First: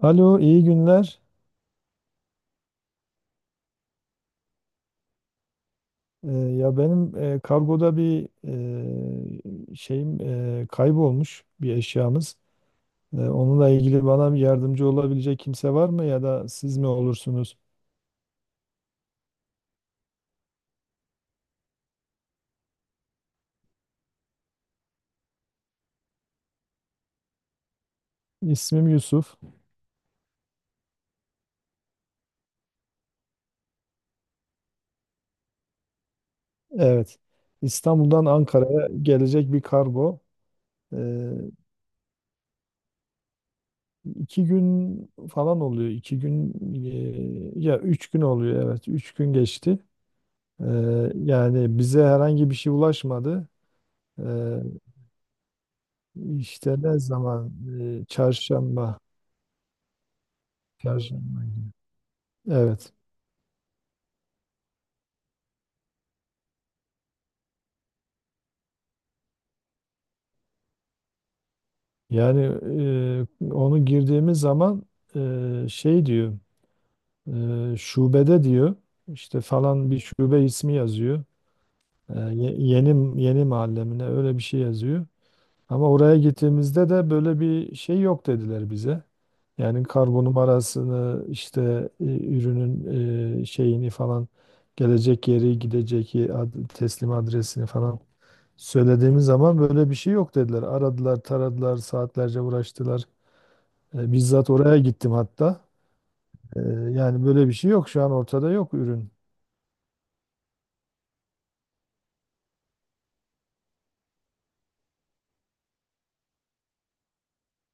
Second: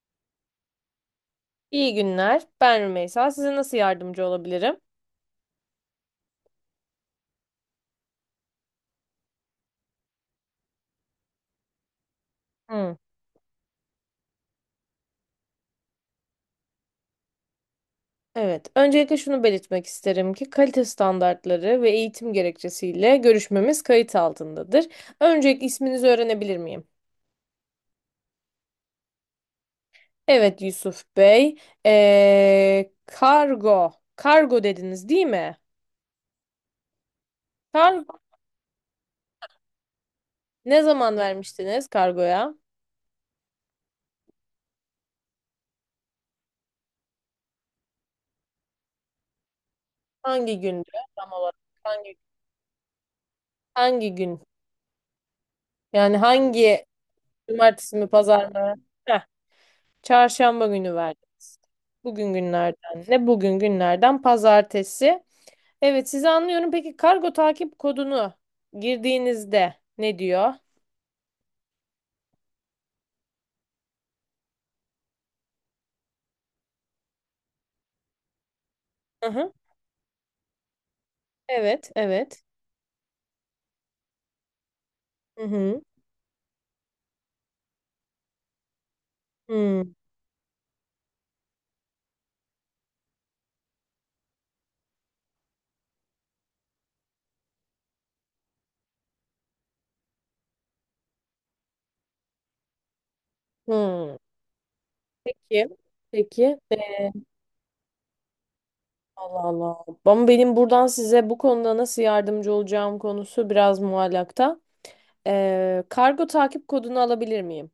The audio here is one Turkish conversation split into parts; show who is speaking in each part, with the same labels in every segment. Speaker 1: Alo, iyi günler.
Speaker 2: İyi günler. Ben Rümeysa. Size nasıl yardımcı olabilirim?
Speaker 1: Ya benim kargoda bir e, şeyim e, kaybolmuş bir eşyamız.
Speaker 2: Hı.
Speaker 1: Onunla ilgili bana bir yardımcı olabilecek kimse var mı ya da siz mi olursunuz?
Speaker 2: Evet. Öncelikle şunu belirtmek isterim ki kalite standartları ve eğitim gerekçesiyle görüşmemiz kayıt altındadır. Öncelikle isminizi öğrenebilir miyim?
Speaker 1: İsmim Yusuf.
Speaker 2: Evet Yusuf Bey. Kargo. Kargo dediniz değil mi?
Speaker 1: Evet.
Speaker 2: Kargo.
Speaker 1: İstanbul'dan Ankara'ya gelecek bir kargo.
Speaker 2: Ne
Speaker 1: E,
Speaker 2: zaman vermiştiniz kargoya?
Speaker 1: iki gün falan oluyor. Ya üç gün oluyor. Evet, üç gün geçti.
Speaker 2: Hangi
Speaker 1: E,
Speaker 2: gündü tam olarak?
Speaker 1: Yani bize
Speaker 2: Hangi,
Speaker 1: herhangi bir şey ulaşmadı.
Speaker 2: hangi
Speaker 1: Ee,
Speaker 2: gün? Yani
Speaker 1: İşte
Speaker 2: hangi,
Speaker 1: ne zaman?
Speaker 2: cumartesi mi pazar mı?
Speaker 1: Çarşamba.
Speaker 2: Çarşamba günü
Speaker 1: Çarşamba
Speaker 2: verdiniz.
Speaker 1: günü.
Speaker 2: Bugün
Speaker 1: Evet.
Speaker 2: günlerden ne? Bugün günlerden pazartesi. Evet sizi anlıyorum. Peki kargo takip kodunu girdiğinizde ne diyor?
Speaker 1: Yani Onu girdiğimiz zaman e, şey diyor. Şubede diyor.
Speaker 2: Hı
Speaker 1: İşte
Speaker 2: hı.
Speaker 1: falan bir şube ismi yazıyor.
Speaker 2: Evet, evet.
Speaker 1: Yeni yeni mahallemine öyle bir şey yazıyor.
Speaker 2: Hı hı.
Speaker 1: Ama oraya gittiğimizde de böyle bir şey yok dediler bize. Yani
Speaker 2: Hı
Speaker 1: kargo numarasını ürünün e, şeyini falan gelecek yeri teslim adresini falan söylediğimiz zaman böyle bir şey yok dediler. Aradılar, taradılar, saatlerce uğraştılar.
Speaker 2: hı.
Speaker 1: Bizzat oraya gittim hatta.
Speaker 2: Peki. Peki.
Speaker 1: E, Yani böyle bir şey yok. Şu an ortada yok ürün.
Speaker 2: Allah Allah. Ama benim buradan size bu konuda nasıl yardımcı olacağım konusu biraz muallakta. Kargo takip kodunu alabilir miyim?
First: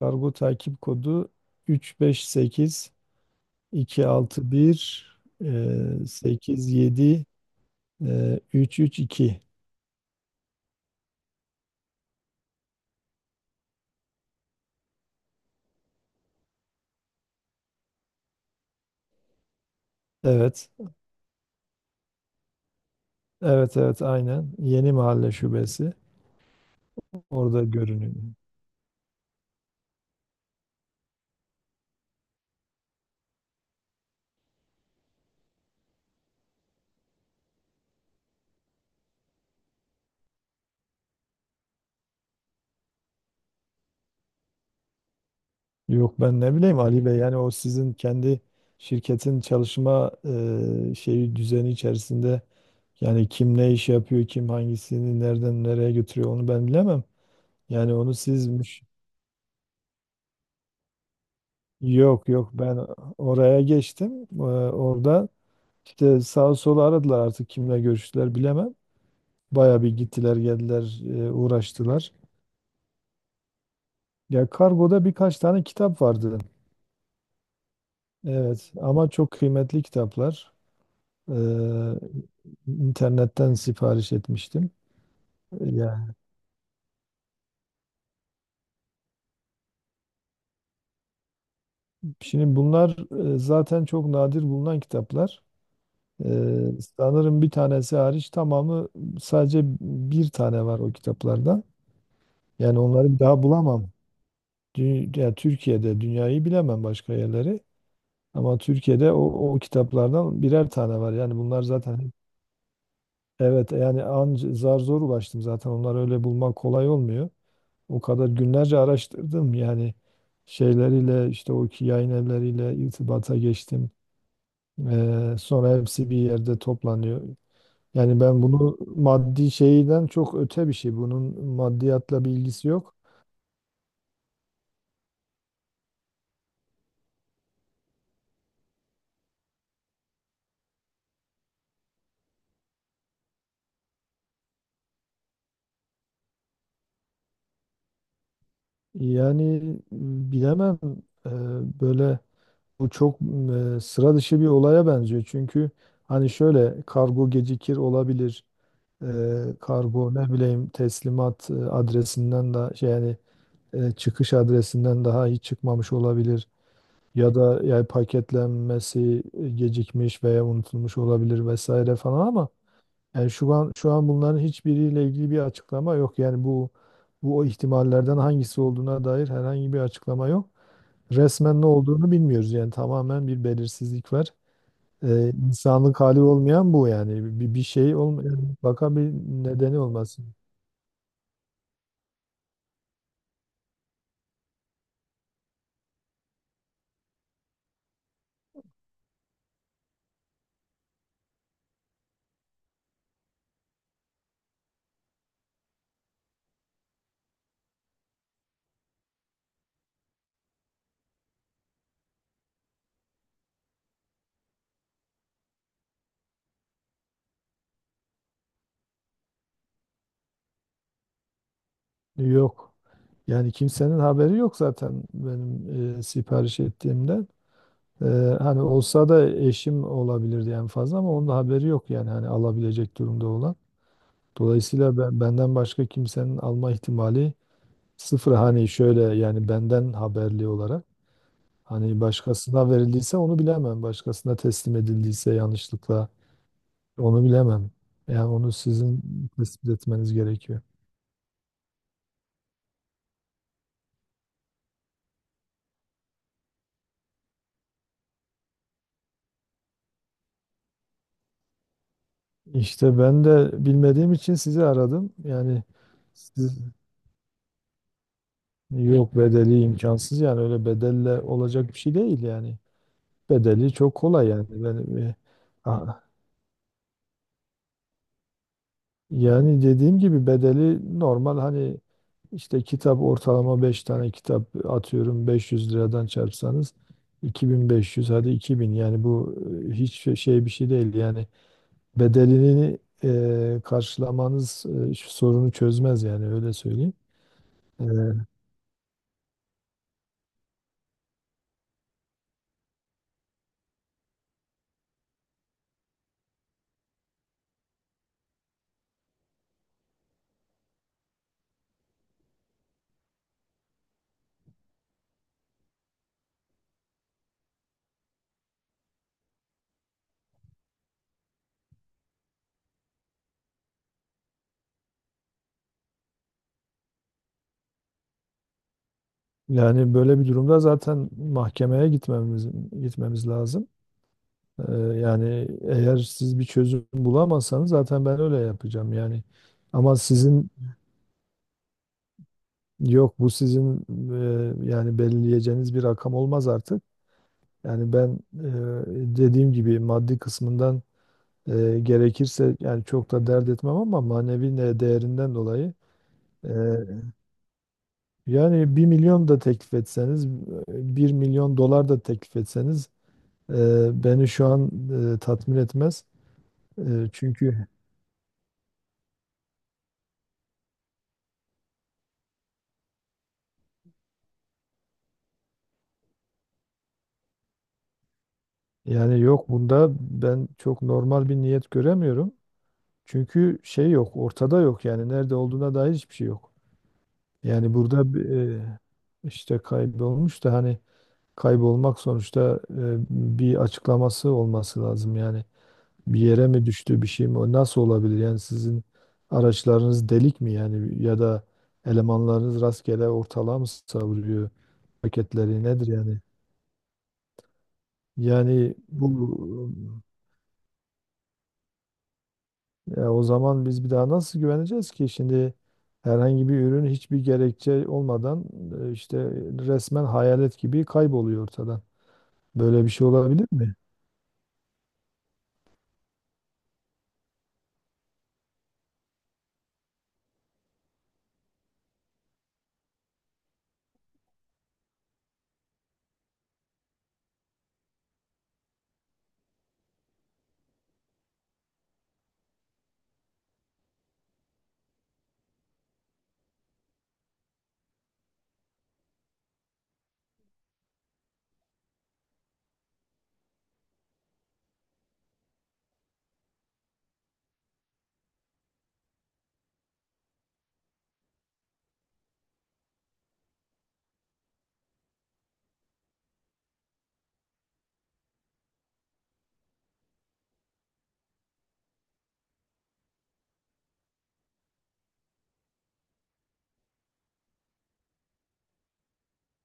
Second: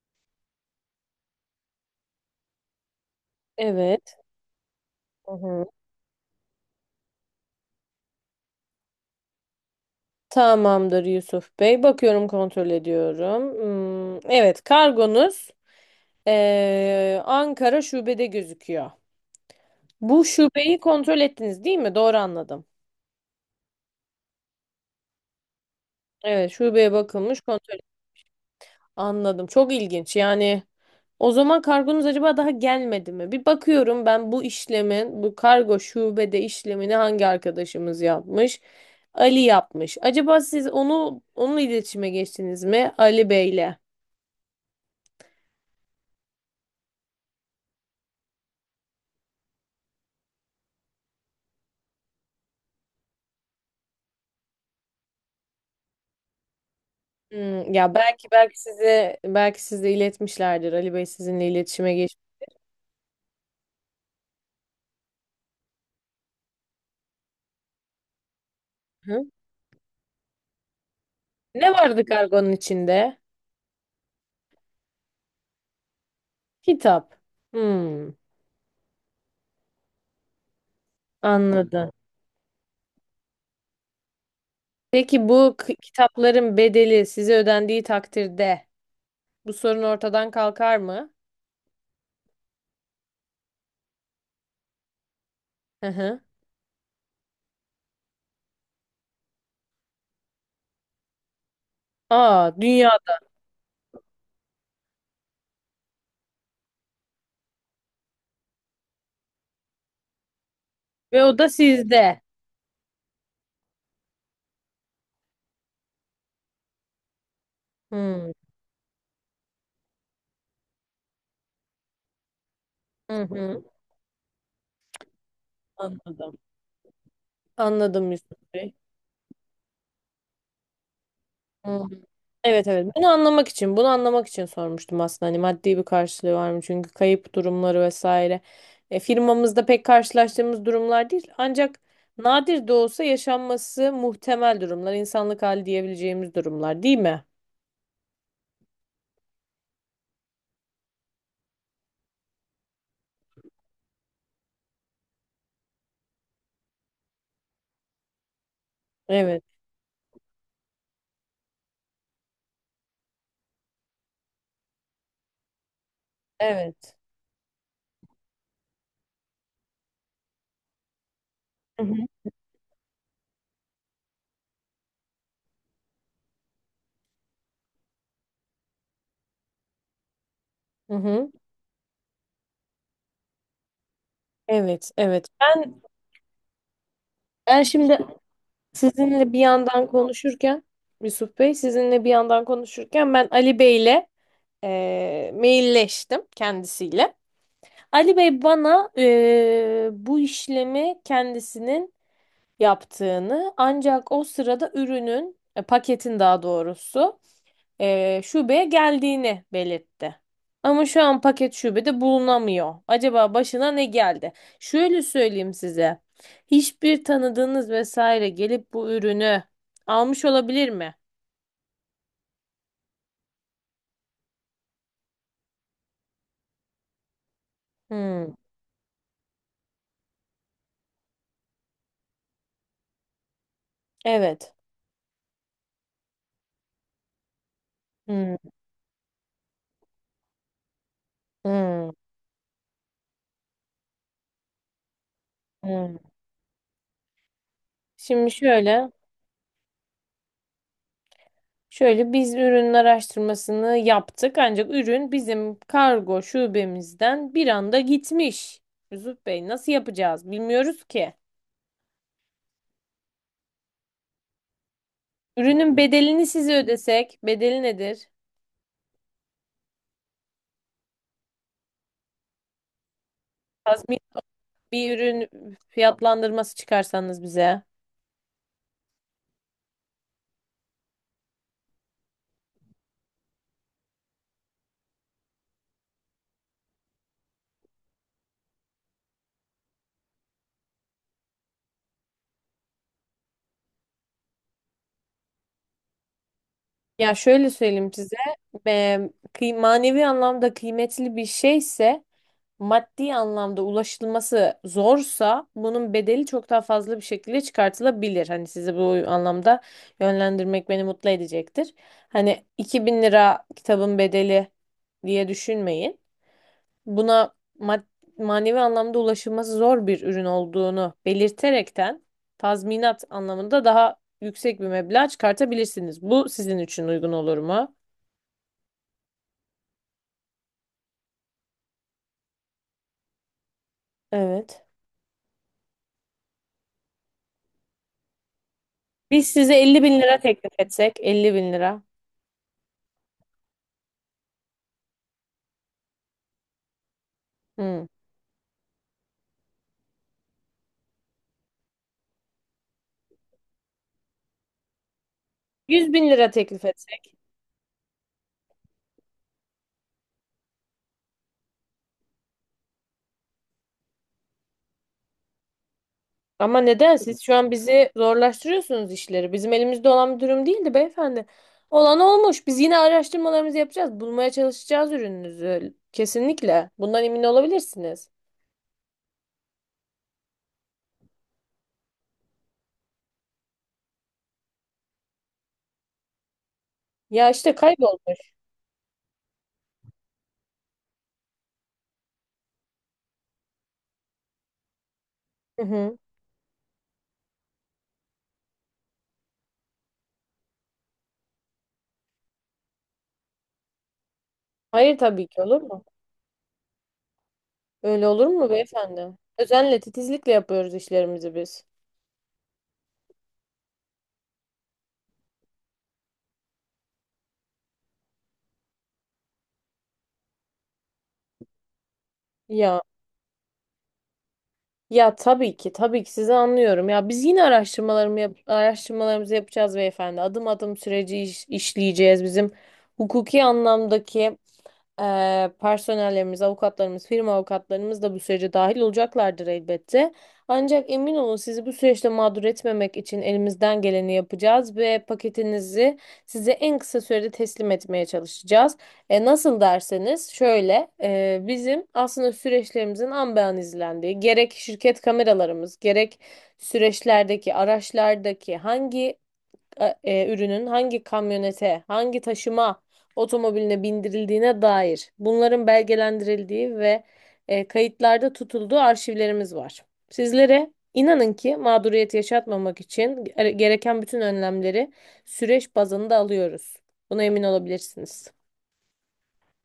Speaker 1: Kargo takip kodu 358
Speaker 2: Evet.
Speaker 1: 261
Speaker 2: Hı hı.
Speaker 1: 87 332.
Speaker 2: Tamamdır Yusuf Bey. Bakıyorum kontrol ediyorum. Hmm, evet kargonuz Ankara şubede gözüküyor. Bu
Speaker 1: Evet.
Speaker 2: şubeyi kontrol ettiniz değil mi? Doğru anladım.
Speaker 1: Evet aynen. Yeni Mahalle Şubesi.
Speaker 2: Evet şubeye bakılmış
Speaker 1: Orada
Speaker 2: kontrol.
Speaker 1: görünüyor.
Speaker 2: Anladım. Çok ilginç. Yani o zaman kargonuz acaba daha gelmedi mi? Bir bakıyorum ben bu işlemin, bu kargo şubede işlemini hangi arkadaşımız yapmış? Ali yapmış. Acaba siz onu, onunla iletişime geçtiniz mi Ali Bey'le?
Speaker 1: Yok ben ne bileyim Ali Bey, yani o sizin kendi şirketin çalışma e, şeyi düzeni içerisinde. Yani kim ne iş yapıyor, kim hangisini nereden nereye götürüyor onu ben bilemem.
Speaker 2: Hmm,
Speaker 1: Yani
Speaker 2: ya
Speaker 1: onu
Speaker 2: belki
Speaker 1: sizmiş.
Speaker 2: size, belki size iletmişlerdir. Ali Bey sizinle iletişime geçti.
Speaker 1: Yok ben oraya geçtim. Orada işte sağa sola aradılar, artık kimle görüştüler bilemem.
Speaker 2: Hı?
Speaker 1: Baya bir gittiler geldiler,
Speaker 2: Ne vardı
Speaker 1: uğraştılar.
Speaker 2: kargonun içinde?
Speaker 1: Ya kargoda birkaç tane kitap vardı.
Speaker 2: Kitap. Hmm,
Speaker 1: Evet, ama çok kıymetli kitaplar. Ee,
Speaker 2: anladım.
Speaker 1: internetten sipariş etmiştim.
Speaker 2: Peki bu
Speaker 1: Yani
Speaker 2: kitapların bedeli size ödendiği takdirde bu sorun ortadan kalkar mı?
Speaker 1: şimdi bunlar zaten çok nadir bulunan kitaplar.
Speaker 2: Hı hı.
Speaker 1: Sanırım bir tanesi hariç tamamı, sadece bir tane var o kitaplardan.
Speaker 2: Aa,
Speaker 1: Yani onları
Speaker 2: dünyada
Speaker 1: bir daha bulamam. Ya Türkiye'de, dünyayı bilemem başka yerleri. Ama Türkiye'de o, o kitaplardan birer tane var.
Speaker 2: ve
Speaker 1: Yani
Speaker 2: o da
Speaker 1: bunlar zaten,
Speaker 2: sizde.
Speaker 1: evet, yani anca zar zor ulaştım zaten. Onları öyle bulmak kolay olmuyor. O kadar
Speaker 2: Hmm.
Speaker 1: günlerce araştırdım, yani şeyleriyle işte o ki yayın evleriyle
Speaker 2: Hı
Speaker 1: irtibata
Speaker 2: hı.
Speaker 1: geçtim. Sonra hepsi bir
Speaker 2: Anladım.
Speaker 1: yerde toplanıyor.
Speaker 2: Anladım
Speaker 1: Yani
Speaker 2: Yusuf
Speaker 1: ben
Speaker 2: Bey.
Speaker 1: bunu maddi şeyden çok öte bir şey. Bunun
Speaker 2: Hı.
Speaker 1: maddiyatla bir
Speaker 2: Evet
Speaker 1: ilgisi
Speaker 2: evet.
Speaker 1: yok.
Speaker 2: Bunu anlamak için sormuştum aslında. Hani maddi bir karşılığı var mı? Çünkü kayıp durumları vesaire. E, firmamızda pek karşılaştığımız durumlar değil. Ancak nadir de olsa yaşanması muhtemel durumlar, insanlık hali diyebileceğimiz durumlar, değil mi?
Speaker 1: Yani Bilemem, e, böyle bu çok sıra dışı bir olaya benziyor. Çünkü hani şöyle kargo gecikir, olabilir.
Speaker 2: Evet,
Speaker 1: Kargo ne bileyim, teslimat adresinden de şey yani çıkış adresinden daha hiç çıkmamış olabilir.
Speaker 2: evet.
Speaker 1: Ya da yani paketlenmesi gecikmiş veya unutulmuş olabilir
Speaker 2: Hı hı.
Speaker 1: vesaire falan, ama yani şu an bunların hiçbiriyle ilgili bir açıklama yok. Yani bu, o ihtimallerden hangisi olduğuna dair herhangi bir açıklama yok.
Speaker 2: Hı hı.
Speaker 1: Resmen ne olduğunu bilmiyoruz. Yani tamamen bir belirsizlik var.
Speaker 2: Evet, evet. Ben
Speaker 1: İnsanlık hali olmayan bu yani. Bir,
Speaker 2: ben
Speaker 1: bir şey
Speaker 2: şimdi
Speaker 1: olmayan, mutlaka bir
Speaker 2: sizinle bir
Speaker 1: nedeni
Speaker 2: yandan
Speaker 1: olmasın.
Speaker 2: konuşurken, Yusuf Bey sizinle bir yandan konuşurken ben Ali Bey'le mailleştim kendisiyle. Ali Bey bana bu işlemi kendisinin yaptığını, ancak o sırada ürünün, paketin daha doğrusu şubeye geldiğini belirtti. Ama şu an paket şubede bulunamıyor. Acaba başına ne geldi? Şöyle söyleyeyim size. Hiçbir tanıdığınız vesaire gelip bu ürünü almış olabilir mi?
Speaker 1: Yok. Yani kimsenin haberi yok zaten, benim sipariş ettiğimde. Ee,
Speaker 2: Hmm,
Speaker 1: Hani olsa da eşim olabilirdi en fazla, ama onun da haberi yok yani, hani alabilecek durumda olan.
Speaker 2: evet.
Speaker 1: Dolayısıyla ben, benden başka kimsenin alma ihtimali sıfır.
Speaker 2: Hmm,
Speaker 1: Hani şöyle yani benden haberli olarak,
Speaker 2: hmm,
Speaker 1: hani başkasına verildiyse onu bilemem. Başkasına teslim edildiyse yanlışlıkla
Speaker 2: hmm.
Speaker 1: onu bilemem. Yani
Speaker 2: Şimdi
Speaker 1: onu
Speaker 2: şöyle.
Speaker 1: sizin tespit etmeniz gerekiyor.
Speaker 2: Şöyle biz ürün araştırmasını yaptık ancak ürün bizim kargo şubemizden bir anda gitmiş. Yusuf Bey nasıl yapacağız bilmiyoruz ki.
Speaker 1: İşte ben de bilmediğim için sizi aradım. Yani
Speaker 2: Ürünün bedelini size
Speaker 1: siz,
Speaker 2: ödesek, bedeli nedir?
Speaker 1: yok, bedeli imkansız yani, öyle bedelle olacak bir şey değil yani. Bedeli çok
Speaker 2: Tazmin,
Speaker 1: kolay yani.
Speaker 2: bir
Speaker 1: Ben,
Speaker 2: ürün fiyatlandırması çıkarsanız bize.
Speaker 1: yani dediğim gibi bedeli normal hani işte kitap, ortalama 5 tane kitap atıyorum, 500 liradan çarpsanız 2500, hadi 2000 yani, bu hiç bir şey değil yani, bedelini karşılamanız şu sorunu çözmez yani, öyle söyleyeyim.
Speaker 2: Ya şöyle
Speaker 1: E,
Speaker 2: söyleyeyim size, e, manevi anlamda kıymetli bir şeyse, maddi anlamda ulaşılması zorsa bunun bedeli çok daha fazla bir şekilde çıkartılabilir. Hani sizi bu anlamda yönlendirmek beni mutlu edecektir. Hani 2000 lira kitabın bedeli diye düşünmeyin. Buna manevi anlamda ulaşılması zor bir ürün olduğunu belirterekten tazminat anlamında daha yüksek bir meblağ çıkartabilirsiniz. Bu sizin için uygun olur mu?
Speaker 1: Yani böyle bir durumda zaten mahkemeye gitmemiz gitmemiz lazım.
Speaker 2: Evet.
Speaker 1: Yani eğer siz bir çözüm bulamazsanız zaten ben öyle yapacağım yani.
Speaker 2: Biz size 50
Speaker 1: Ama
Speaker 2: bin lira
Speaker 1: sizin,
Speaker 2: teklif etsek, 50 bin lira.
Speaker 1: yok bu sizin, yani belirleyeceğiniz bir rakam olmaz artık.
Speaker 2: Hmm.
Speaker 1: Yani ben dediğim gibi maddi kısmından, gerekirse yani, çok da dert etmem ama manevi değerinden dolayı,
Speaker 2: 100 bin lira
Speaker 1: e,
Speaker 2: teklif etsek.
Speaker 1: yani bir milyon da teklif etseniz, bir milyon dolar da teklif etseniz, beni şu an tatmin etmez.
Speaker 2: Ama neden siz şu an
Speaker 1: Çünkü
Speaker 2: bizi zorlaştırıyorsunuz işleri? Bizim elimizde olan bir durum değildi beyefendi. Olan olmuş. Biz yine araştırmalarımızı yapacağız. Bulmaya çalışacağız ürününüzü. Kesinlikle. Bundan emin olabilirsiniz.
Speaker 1: yani yok, bunda ben çok normal bir niyet göremiyorum. Çünkü şey yok, ortada yok, yani nerede olduğuna dair hiçbir şey yok.
Speaker 2: Ya işte
Speaker 1: Yani burada bir,
Speaker 2: kaybolmuş.
Speaker 1: e, işte kaybolmuş da, hani kaybolmak sonuçta, bir açıklaması olması lazım yani.
Speaker 2: Hı hı.
Speaker 1: Bir yere mi düştü, bir şey mi, o nasıl olabilir yani? Sizin araçlarınız delik mi yani, ya da elemanlarınız rastgele ortalığa mı savuruyor
Speaker 2: Hayır tabii ki, olur
Speaker 1: paketleri,
Speaker 2: mu?
Speaker 1: nedir yani?
Speaker 2: Öyle olur mu
Speaker 1: Yani
Speaker 2: beyefendi?
Speaker 1: bu,
Speaker 2: Özenle, titizlikle yapıyoruz işlerimizi biz.
Speaker 1: ya o zaman biz bir daha nasıl güveneceğiz ki şimdi? Herhangi bir ürün hiçbir gerekçe olmadan işte resmen hayalet gibi kayboluyor ortadan.
Speaker 2: Ya.
Speaker 1: Böyle bir şey olabilir mi?
Speaker 2: Ya tabii ki, tabii ki sizi anlıyorum. Ya biz yine araştırmalarımızı yapacağız beyefendi. Adım adım süreci işleyeceğiz. Bizim hukuki anlamdaki personellerimiz, avukatlarımız, firma avukatlarımız da bu sürece dahil olacaklardır elbette. Ancak emin olun sizi bu süreçte mağdur etmemek için elimizden geleni yapacağız ve paketinizi size en kısa sürede teslim etmeye çalışacağız. E, nasıl derseniz şöyle, bizim aslında süreçlerimizin an be an izlendiği gerek şirket kameralarımız, gerek süreçlerdeki araçlardaki hangi ürünün hangi kamyonete, hangi taşıma otomobiline bindirildiğine dair bunların belgelendirildiği ve kayıtlarda tutulduğu arşivlerimiz var. Sizlere inanın ki mağduriyet yaşatmamak için gereken bütün önlemleri süreç bazında alıyoruz. Buna emin olabilirsiniz.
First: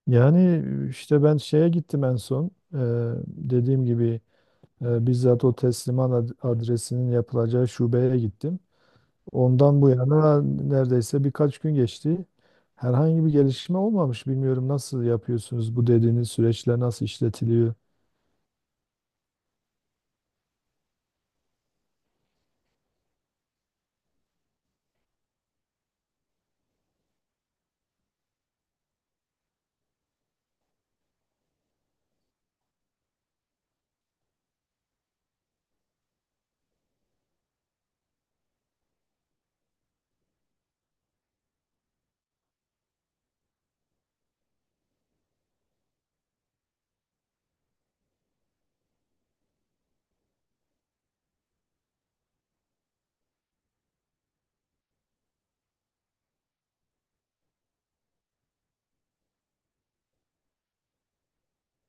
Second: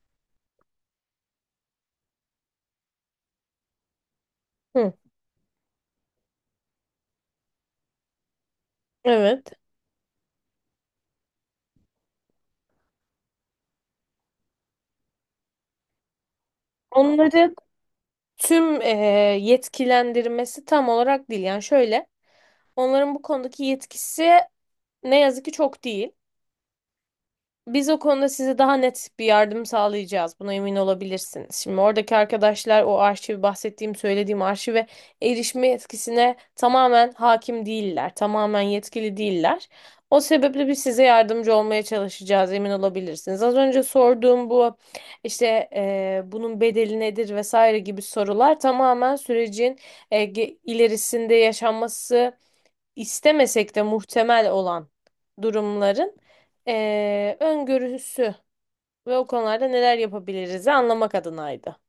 Speaker 1: Yani işte ben şeye gittim en son. Dediğim gibi,
Speaker 2: Hı,
Speaker 1: bizzat o teslimat adresinin yapılacağı şubeye gittim.
Speaker 2: evet.
Speaker 1: Ondan bu yana neredeyse birkaç gün geçti. Herhangi bir gelişme olmamış. Bilmiyorum nasıl yapıyorsunuz, bu dediğiniz süreçler nasıl
Speaker 2: Onları,
Speaker 1: işletiliyor?
Speaker 2: tüm yetkilendirmesi tam olarak değil. Yani şöyle, onların bu konudaki yetkisi ne yazık ki çok değil. Biz o konuda size daha net bir yardım sağlayacağız. Buna emin olabilirsiniz. Şimdi oradaki arkadaşlar o arşivi, bahsettiğim, söylediğim arşive erişme yetkisine tamamen hakim değiller. Tamamen yetkili değiller. O sebeple biz size yardımcı olmaya çalışacağız, emin olabilirsiniz. Az önce sorduğum bu işte bunun bedeli nedir vesaire gibi sorular tamamen sürecin ilerisinde yaşanması istemesek de muhtemel olan durumların öngörüsü ve o konularda neler yapabiliriz anlamak adınaydı.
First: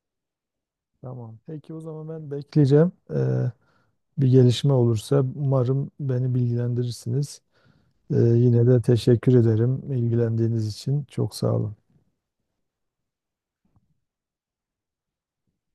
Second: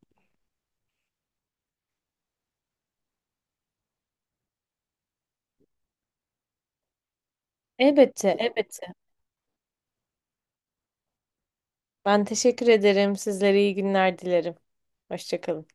Speaker 1: Tamam. Peki o zaman ben bekleyeceğim. Bir gelişme olursa umarım beni bilgilendirirsiniz.
Speaker 2: Elbette,
Speaker 1: Yine
Speaker 2: elbette.
Speaker 1: de teşekkür ederim ilgilendiğiniz için. Çok sağ olun.
Speaker 2: Ben teşekkür ederim. Sizlere iyi günler dilerim. Hoşça kalın.